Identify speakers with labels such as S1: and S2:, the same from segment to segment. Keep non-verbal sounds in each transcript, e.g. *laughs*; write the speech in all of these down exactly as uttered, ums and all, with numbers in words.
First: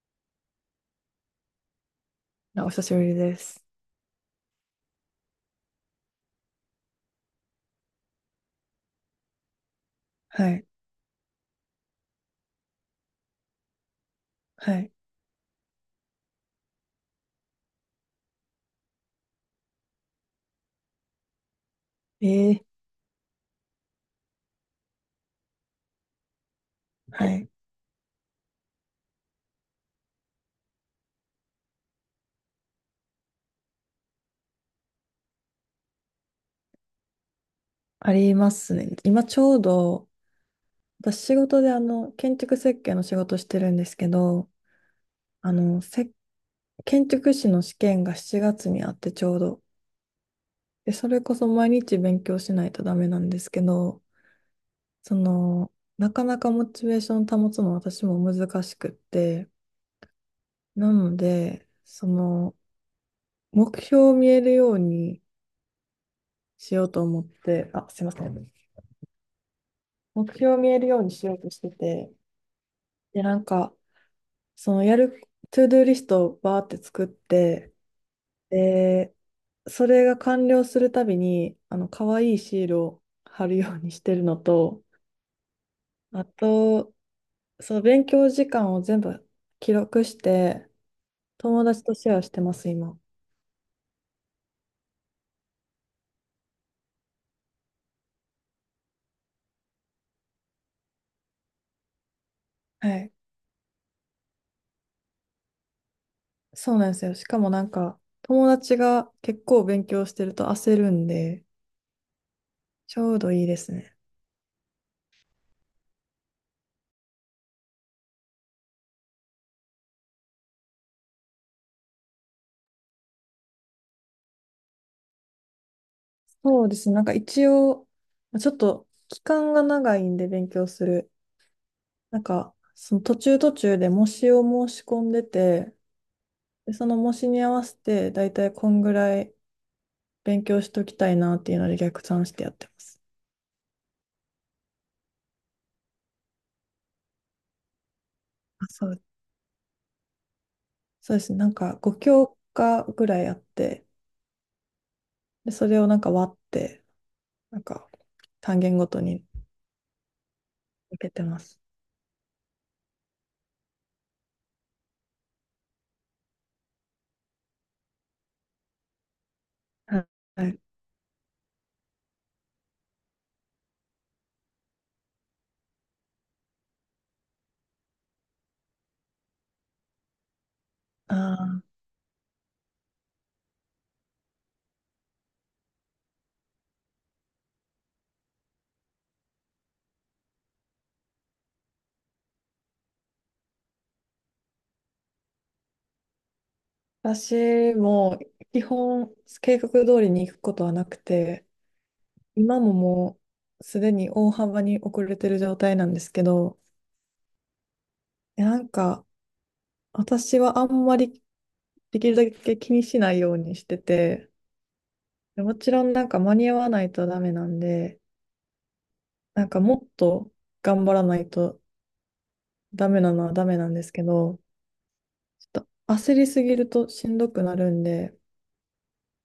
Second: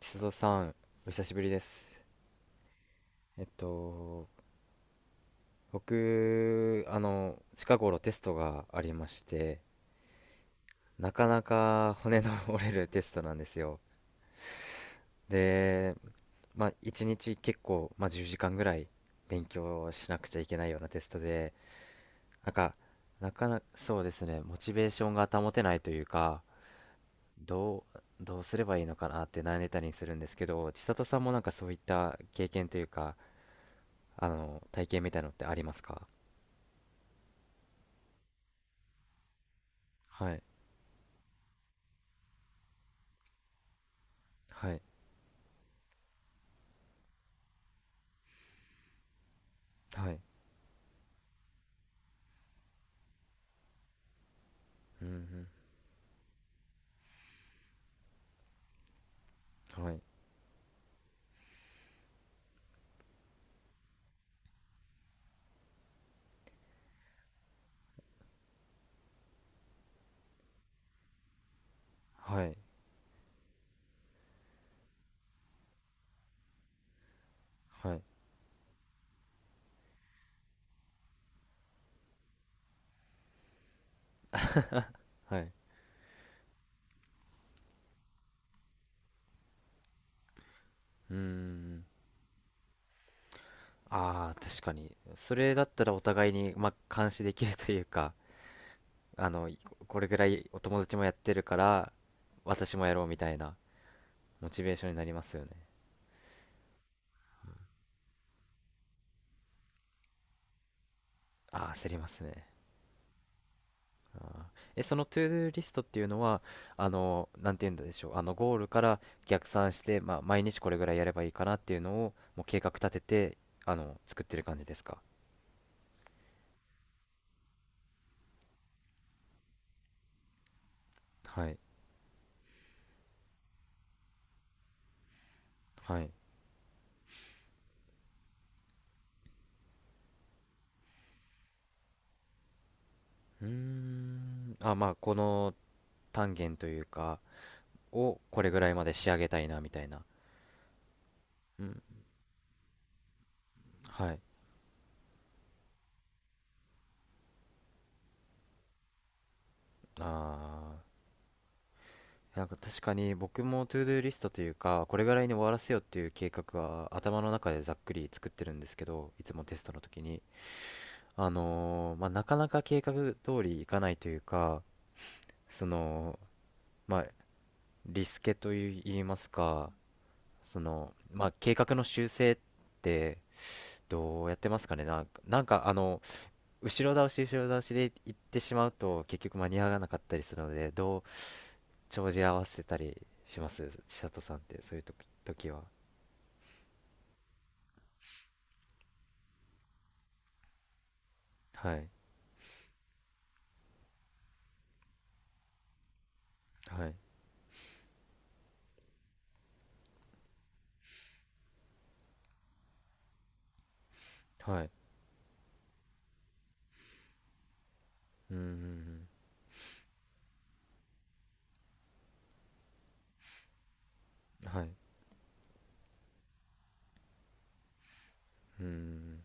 S1: 須藤さん、お久しぶりです。
S2: あお久しぶりで
S1: えっ
S2: す。
S1: と、僕、あの、近頃テストがありまして、
S2: はい。
S1: なかなか骨の *laughs* 折れるテストなんですよ。
S2: はい。
S1: で、まあ、一日結構、まあ、じゅうじかんぐらい勉強しなくちゃいけないようなテストで、なん
S2: え
S1: か、
S2: え
S1: なかなか、そうですね、モチベーションが保てないというか、
S2: はい。
S1: どう、どうすればいいのかなって悩んでたりするんですけど、千里さんもなんかそういった経験というか、あの、体験みたいのってありますか？
S2: ありますね。今ちょうど、
S1: はい。
S2: 私仕事であの、建築設計の仕事してるんですけど、
S1: はい、
S2: あの、せ、建築士の試験がしちがつにあってちょうど。
S1: はい、
S2: で、それこそ毎日勉強しないとダメなんですけど、
S1: う
S2: そ
S1: ん、
S2: の、なかなかモチベーション保つの私も難しくって、
S1: うん、はい、
S2: なので、その、目標を見えるようにしようと思って、あ、すいません。目標を見えるようにしようとしてて、
S1: はい、
S2: で、なんか、そのやる、トゥードゥーリストをバーって作って、
S1: はい、
S2: で、それが完了するたびに、あの、可愛いシールを貼るようにしてるのと、
S1: はい、
S2: あと、そう勉強時間を全部記録して、
S1: うー
S2: 友達
S1: ん。
S2: とシェアしてます、今。
S1: ああ、確かに、それだったらお互いに、まあ、監視できるというか、あの、いこれぐらいお友達もやってるから、私もや
S2: は
S1: ろう
S2: い。
S1: みたいな、モチベーションになりますよね。
S2: そうなんですよ。しかもなんか、友達が結構勉強してると焦るんで、
S1: ああ、焦りますね。
S2: ちょうどいいですね。
S1: ああ。え、そのトゥードゥーリストっていうのは、あの、なんて言うんでしょう、あの、ゴールから逆算して、まあ、毎日これぐらいやればいいかなっていうのを、もう計画立てて、あの、作ってる感じですか？
S2: そうですね。なんか一応、ちょっと期間が長いんで勉強する。
S1: はい、
S2: なんか、その途中途中で模試を申し込んでて、
S1: はい。
S2: で、その模試に合わせて、だいたいこんぐらい勉強しときたいなっていうので逆算してやってます。
S1: うーん。あ、まあ、この単元というか、をこれぐ
S2: あ、
S1: らいま
S2: そ
S1: で
S2: う。
S1: 仕上げたいな、みたいな。
S2: そうですね。なん
S1: う
S2: か
S1: ん。
S2: ご教科ぐらいあって、
S1: はい。
S2: で、それをなんか割って、なんか単元ごとに
S1: あー。
S2: 分けてます。
S1: なんか確かに僕もトゥードゥーリストというか、これぐらいに終わらせようっていう計画は頭の中でざっくり作ってるんですけど、いつもテストの時
S2: は
S1: に。
S2: い。
S1: あのーまあ、なかなか計画通りいかないというか、その、まあ、リスケといいますか、その、ま
S2: あ
S1: あ、計
S2: あ、
S1: 画の修正ってどうやってますかね。なんか、なんか、あの、後ろ倒し後ろ倒しで行ってしまうと結局間に合わなかったりするので、どう帳尻合わせたりします、千里さんって？そういう時、時は。
S2: 私も基本計画通りに行くことはなくて、
S1: はい、
S2: 今ももうすでに大幅に遅れてる状態なんですけど、
S1: はい、
S2: なんか私はあんまりできるだけ気にしないようにしてて、
S1: はい、
S2: もちろんなんか間に合わないとダメなんで、
S1: うん、うん、
S2: なんかもっと頑張らないとダメなのはダメなんですけど、
S1: うん、はい、
S2: ちょっと焦りすぎるとしんどくなるんで、
S1: うん、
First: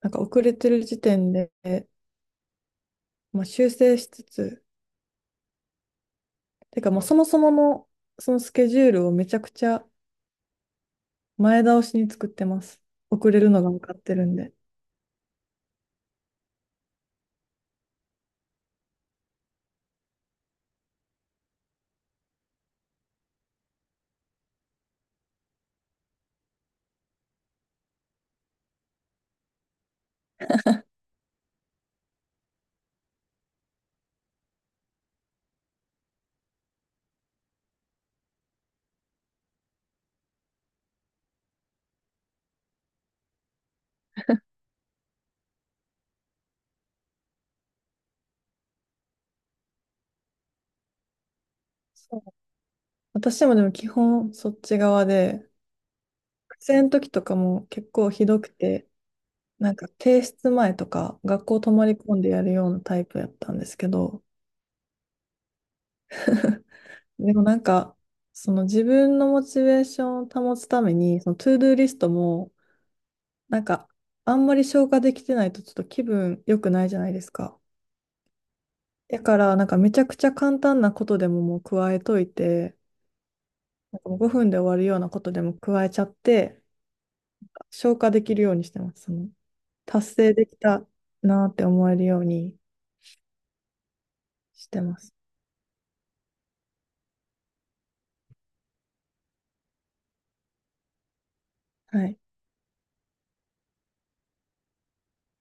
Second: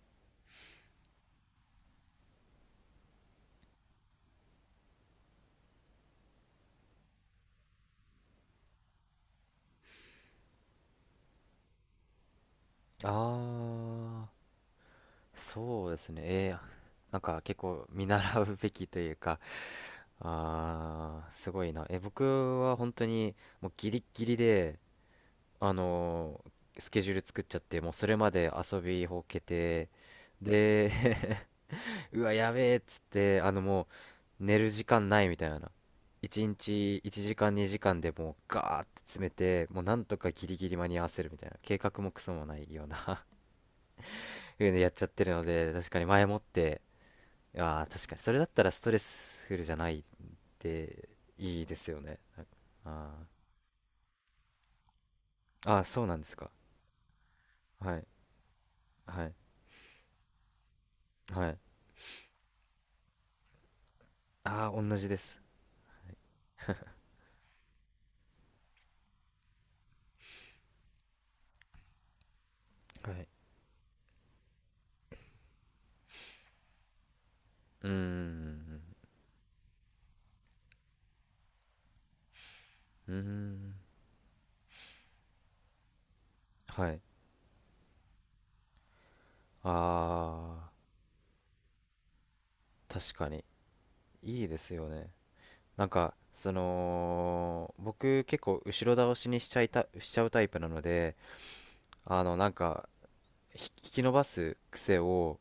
S2: なんか遅れてる時点で、まあ、修正しつつ、てかもうそもそものそのスケジュールをめちゃくちゃ前倒しに作ってます。遅れるのが分かってる
S1: あ
S2: ん
S1: あ
S2: で。
S1: ー。そうですね、えー、なんか結構見習うべきというか、あー、すごいな。え僕は本当にもうギリッギリで、あのースケジュール作っちゃって、もうそれまで遊びほうけて、で、 *laughs* うわ、やべえっつって、あのもう、寝る時間ないみたいな。いちにちいちじかんにじかんでもうガーって詰めて、もうなんとかギリギリ間に合わせるみたいな。計画もクソもないような *laughs* いうの *laughs* やっちゃってるので、確かに前もって。ああ、確かにそれだったらストレスフルじゃないって、いいですよ
S2: そ
S1: ね。
S2: う
S1: あ
S2: 私もでも基本そっち側で、
S1: あ、あーそうなんですか。
S2: 学生の時とかも結
S1: はい、
S2: 構ひどくて、
S1: はい、
S2: なんか提出前とか学
S1: はい。
S2: 校泊まり込んでやるようなタイプやったんですけど、
S1: ああー、同じです。
S2: でもなんか、その自分のモチベーションを保つために、そのトゥードゥーリストも、
S1: はい。
S2: なんかあんまり消化できてないとちょっと気分良くないじゃないですか。
S1: うーん、
S2: だからなんかめちゃくちゃ簡単なことでももう加えといて、
S1: うーん、
S2: なんかもうごふんで終わるようなことでも加えちゃって、
S1: はい。
S2: 消化できるようにしてます。その、達成でき
S1: ああ
S2: たなって思えるように
S1: ー、確かに、いいで
S2: し
S1: す
S2: て
S1: よ
S2: ま
S1: ね。
S2: す。
S1: なんか、その、僕結構後ろ倒しにしちゃいた、しちゃうタイプなので、
S2: はい。
S1: あの、なんか、ひ引き伸ばす癖を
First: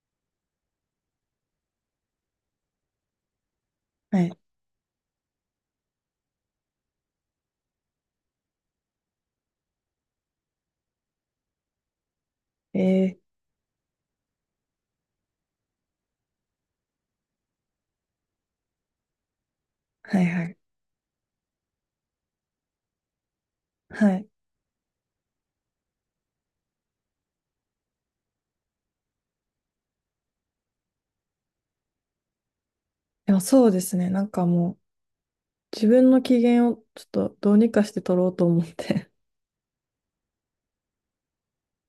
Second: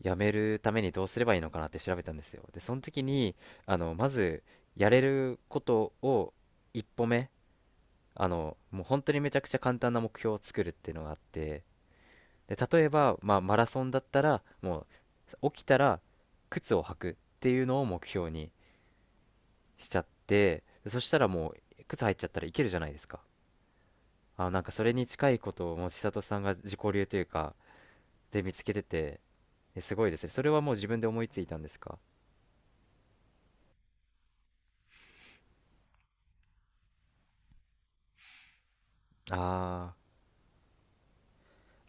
S1: やめるためにどうすればいいのかなって調べたんですよ。で、その時に、あの、ま
S2: はい。
S1: ず、やれることを一歩目、あの、もう本当にめちゃくちゃ簡単な目標を作るっていうのがあって、で、例えば、
S2: え
S1: まあ、マラソンだったら、もう、起きたら、靴を履くっていうのを目標にしちゃっ
S2: ー、はいはい。
S1: て、そしたらもう靴入っちゃったらいけるじゃないですか。
S2: はい。
S1: あ、なんかそれに近いことをもう千里さんが自己流というかで見つけてて、え、すごいですね、それはもう自分で思いついたんですか？
S2: でもそうですね。なんかもう、自分の機嫌をちょっとどうにかして取ろうと思って。
S1: あー、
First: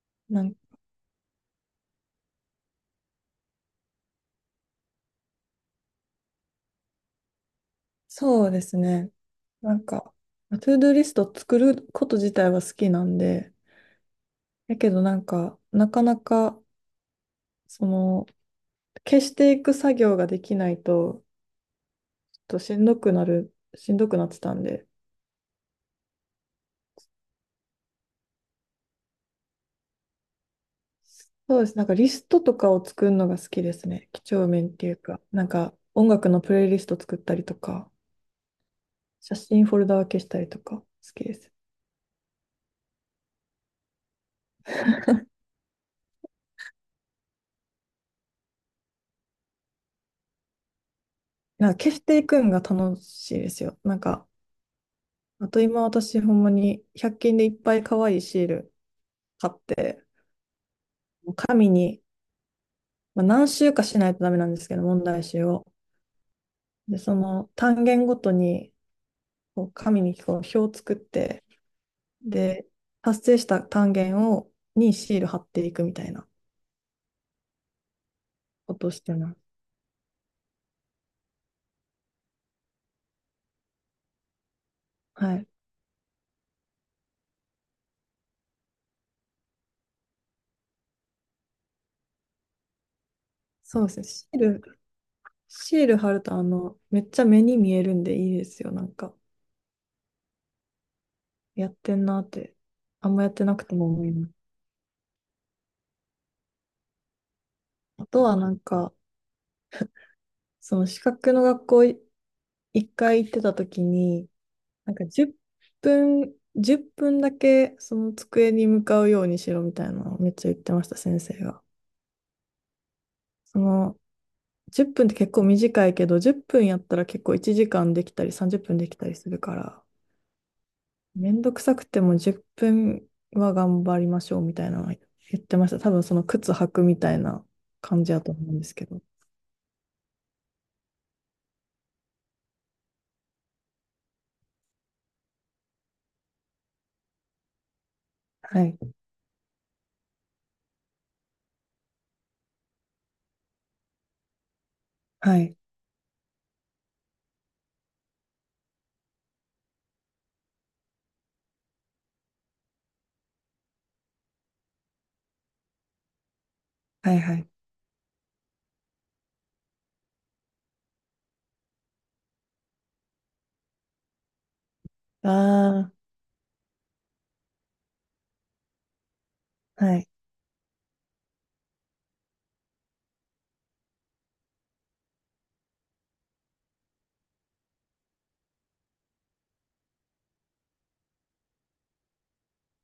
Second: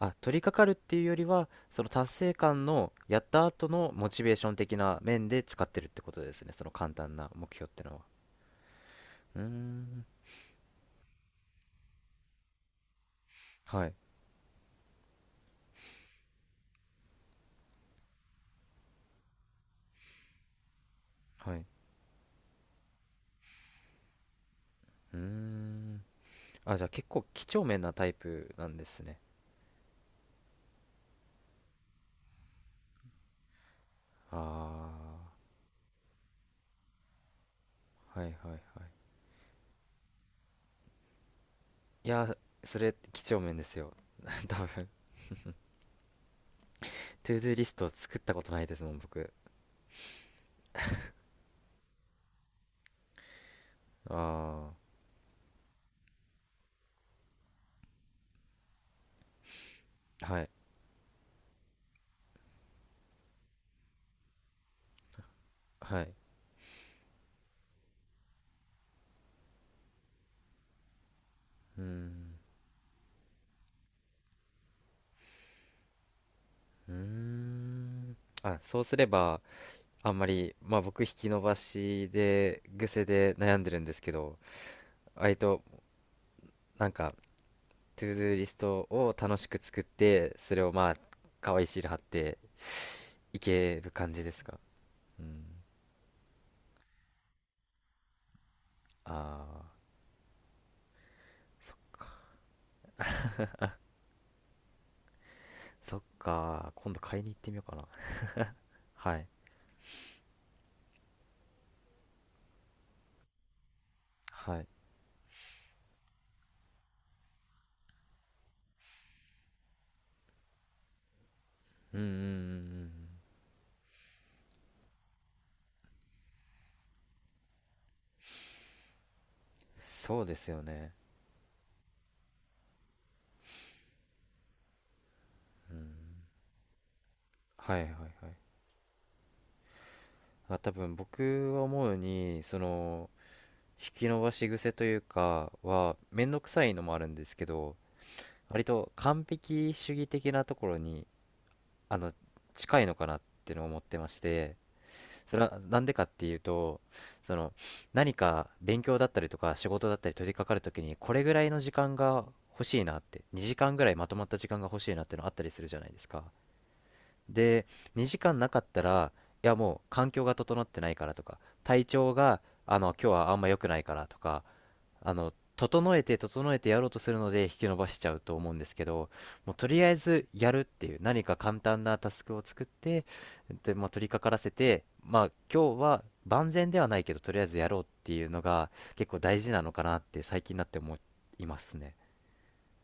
S1: あ、 取り
S2: なん
S1: 掛かるっていうよりはその達成感の、やった後のモチベーション的な面で使ってるってことですね、その簡単な目標ってのは。
S2: そうですね。
S1: うー
S2: なん
S1: ん、
S2: か、トゥードゥーリスト作ること自体は好きなんで、
S1: はい、
S2: だけどなんか、なかなか、その、消していく作業ができないと、
S1: はい、
S2: としんどくなる、しんどくなってたんで、
S1: うーん。あ、じゃあ結構几帳面なタイプなんですね。
S2: そうです。なんかリストとかを作るのが好きですね。几帳面って
S1: あ
S2: いうか、なんか音楽のプレイリスト作ったりとか、
S1: あー、はい、はい、はい。
S2: 写真フォルダ分けしたりとか好きです。
S1: いや、それ、几帳面ですよ。*laughs* 多分、トゥードゥーリストを作ったことないですもん、僕。
S2: なんか消していくんが楽しいですよ。なんか、
S1: あ
S2: あと今私ほんまにひゃく均でいっぱい可愛いシール買って、
S1: あ、はい、
S2: 紙に、まあ、何週かしないとダメなんですけど、問題集を。
S1: はい。
S2: で、その単元ごとにこう紙にこう表を作って、
S1: うーん、
S2: で、達成した単元を、にシール貼っていくみたいな
S1: うーん。あ、
S2: こ
S1: そう
S2: とを
S1: す
S2: し
S1: れ
S2: てます。
S1: ば、あんまり、まあ僕、引き伸ばしで、癖で悩んでるんですけど、
S2: は
S1: 割
S2: い。
S1: と、なんか、トゥードゥーリストを楽しく作って、それをまあ、可愛いシール貼っていけ
S2: そう
S1: る
S2: ですね。
S1: 感じ
S2: シ
S1: で
S2: ー
S1: すか。
S2: ル、
S1: うん。
S2: シール貼ると、あの、めっちゃ目に見えるんでいいですよ。なんか、
S1: ああ、
S2: やっ
S1: そ、
S2: てんなって、あんまやってなくても思います。
S1: そっか、今度買いに行ってみようかな。
S2: あとは、なんか、
S1: はい、
S2: その資格の学校い一回行ってた時に、
S1: はい。
S2: なんか10分、じゅっぷんだけその机に向かうようにしろみたいなのをめっちゃ言ってました、先生が。
S1: うん、うん、うん、うん、
S2: その10分っぷんって結構短いけど、じゅっぷんやったら結構いちじかんできたりさんじゅっぷんできたりするから、
S1: そうですよね。
S2: めんどくさくてもじゅっぷんは頑張りましょうみたいなの言ってまし
S1: う
S2: た。多
S1: ん。
S2: 分その靴履くみたいな
S1: はい、はい、
S2: 感
S1: は
S2: じだと
S1: い。
S2: 思うんですけど。
S1: まあ、多分僕は思うに、その、引き伸ばし癖というかは、めんどくさいのもあるんですけど、割
S2: はい。
S1: と完璧主義的なところに、あの、近いのかなってのを思ってまして、
S2: は
S1: それ
S2: い。
S1: はなんでかっていうと、その、何か勉強だったりとか仕事だったり取り掛かるときに、これぐらいの時間が欲しいなって、にじかんぐらいまとまった時間が欲しいなってのあったりするじゃないですか。
S2: はいはい。
S1: で、にじかんなかったら、いやもう環境が整ってないからとか、体調があの今日はあんま良くないからとか、あの
S2: あ
S1: 整えて整えてやろうとするので引き延ばしちゃうと思うんですけど、もうとり
S2: あ、
S1: あえ
S2: はい。
S1: ずやるっていう何か簡単なタスクを作って、で、まあ、取り掛からせて、まあ今日は万全ではないけどとりあえずやろうっていうのが結構大事なのかなって最近になって思いますね。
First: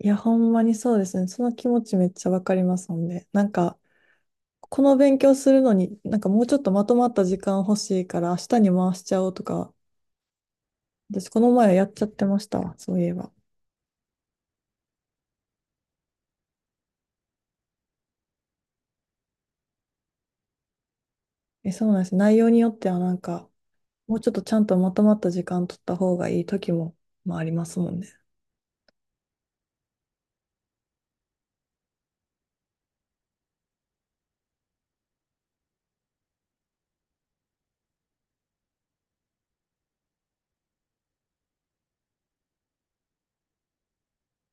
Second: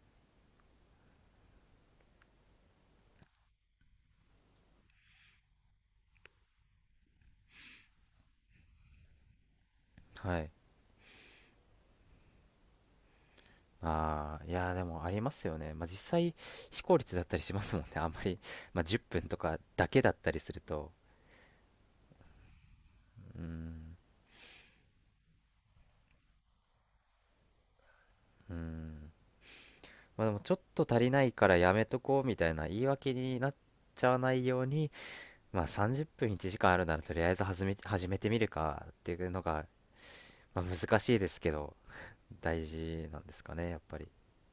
S2: いや、ほんまにそうですね。その気持ちめっちゃわかりますもんね。なんか、この勉強するのに、なんかもうちょっとまとまった時間欲しいから明日に回しちゃおうとか、
S1: はい。
S2: 私この前やっちゃってましたわ。そういえば。
S1: ああ、いやーでもありますよね。まあ実際非効率だったりしますもんね、あんまり、まあ、じゅっぷんとかだけだったりすると。
S2: え、そうなんです。内容によってはなん
S1: うー
S2: か、
S1: ん、
S2: もうちょっとちゃんとまとまった時間取った方がいい時も、まあ、ありますもんね。
S1: うーん。まあでもちょっと足りないからやめとこうみたいな言い訳になっちゃわないように、まあさんじゅっぷんいちじかんあるならとりあえず始め、始めてみるかっていうのが、まあ難しいですけど、大事なんですかね、やっぱり。い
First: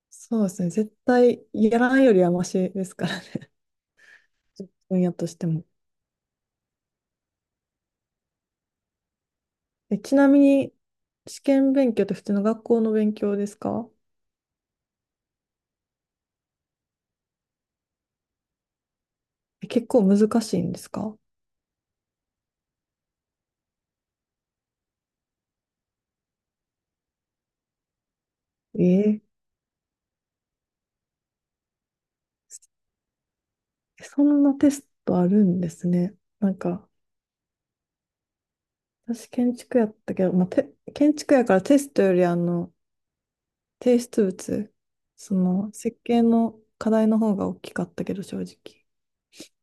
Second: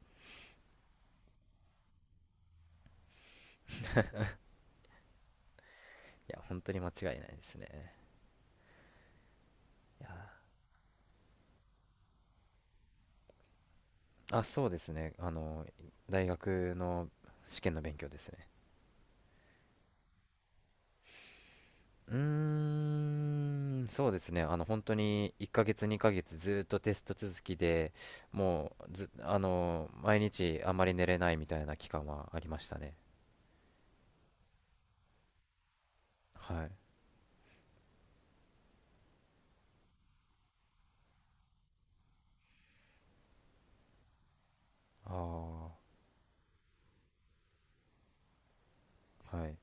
S2: そうですね。絶対やらないよりはマシですからね。*laughs* 分野としても。
S1: や、本当に間違いないですね。
S2: え、
S1: いや
S2: ちなみに、試験勉強って普通の学校の勉強ですか？
S1: ー、あ、そうですね。あの、大学の試験の勉強ですね。
S2: え、結構難しいんですか？
S1: うーん、そうですね。あの、本当にいっかげつ、にかげつずっとテスト続きで、もうず、
S2: えー
S1: あの、毎日あまり寝れないみたいな期間はありましたね。
S2: そんなテストあるんですね。なん
S1: はい。
S2: か、私建築やったけど、まあ、て建築やからテストよりあの、提出物、その
S1: あ
S2: 設計の課題の方が大きかったけど、正直。
S1: あ、はい。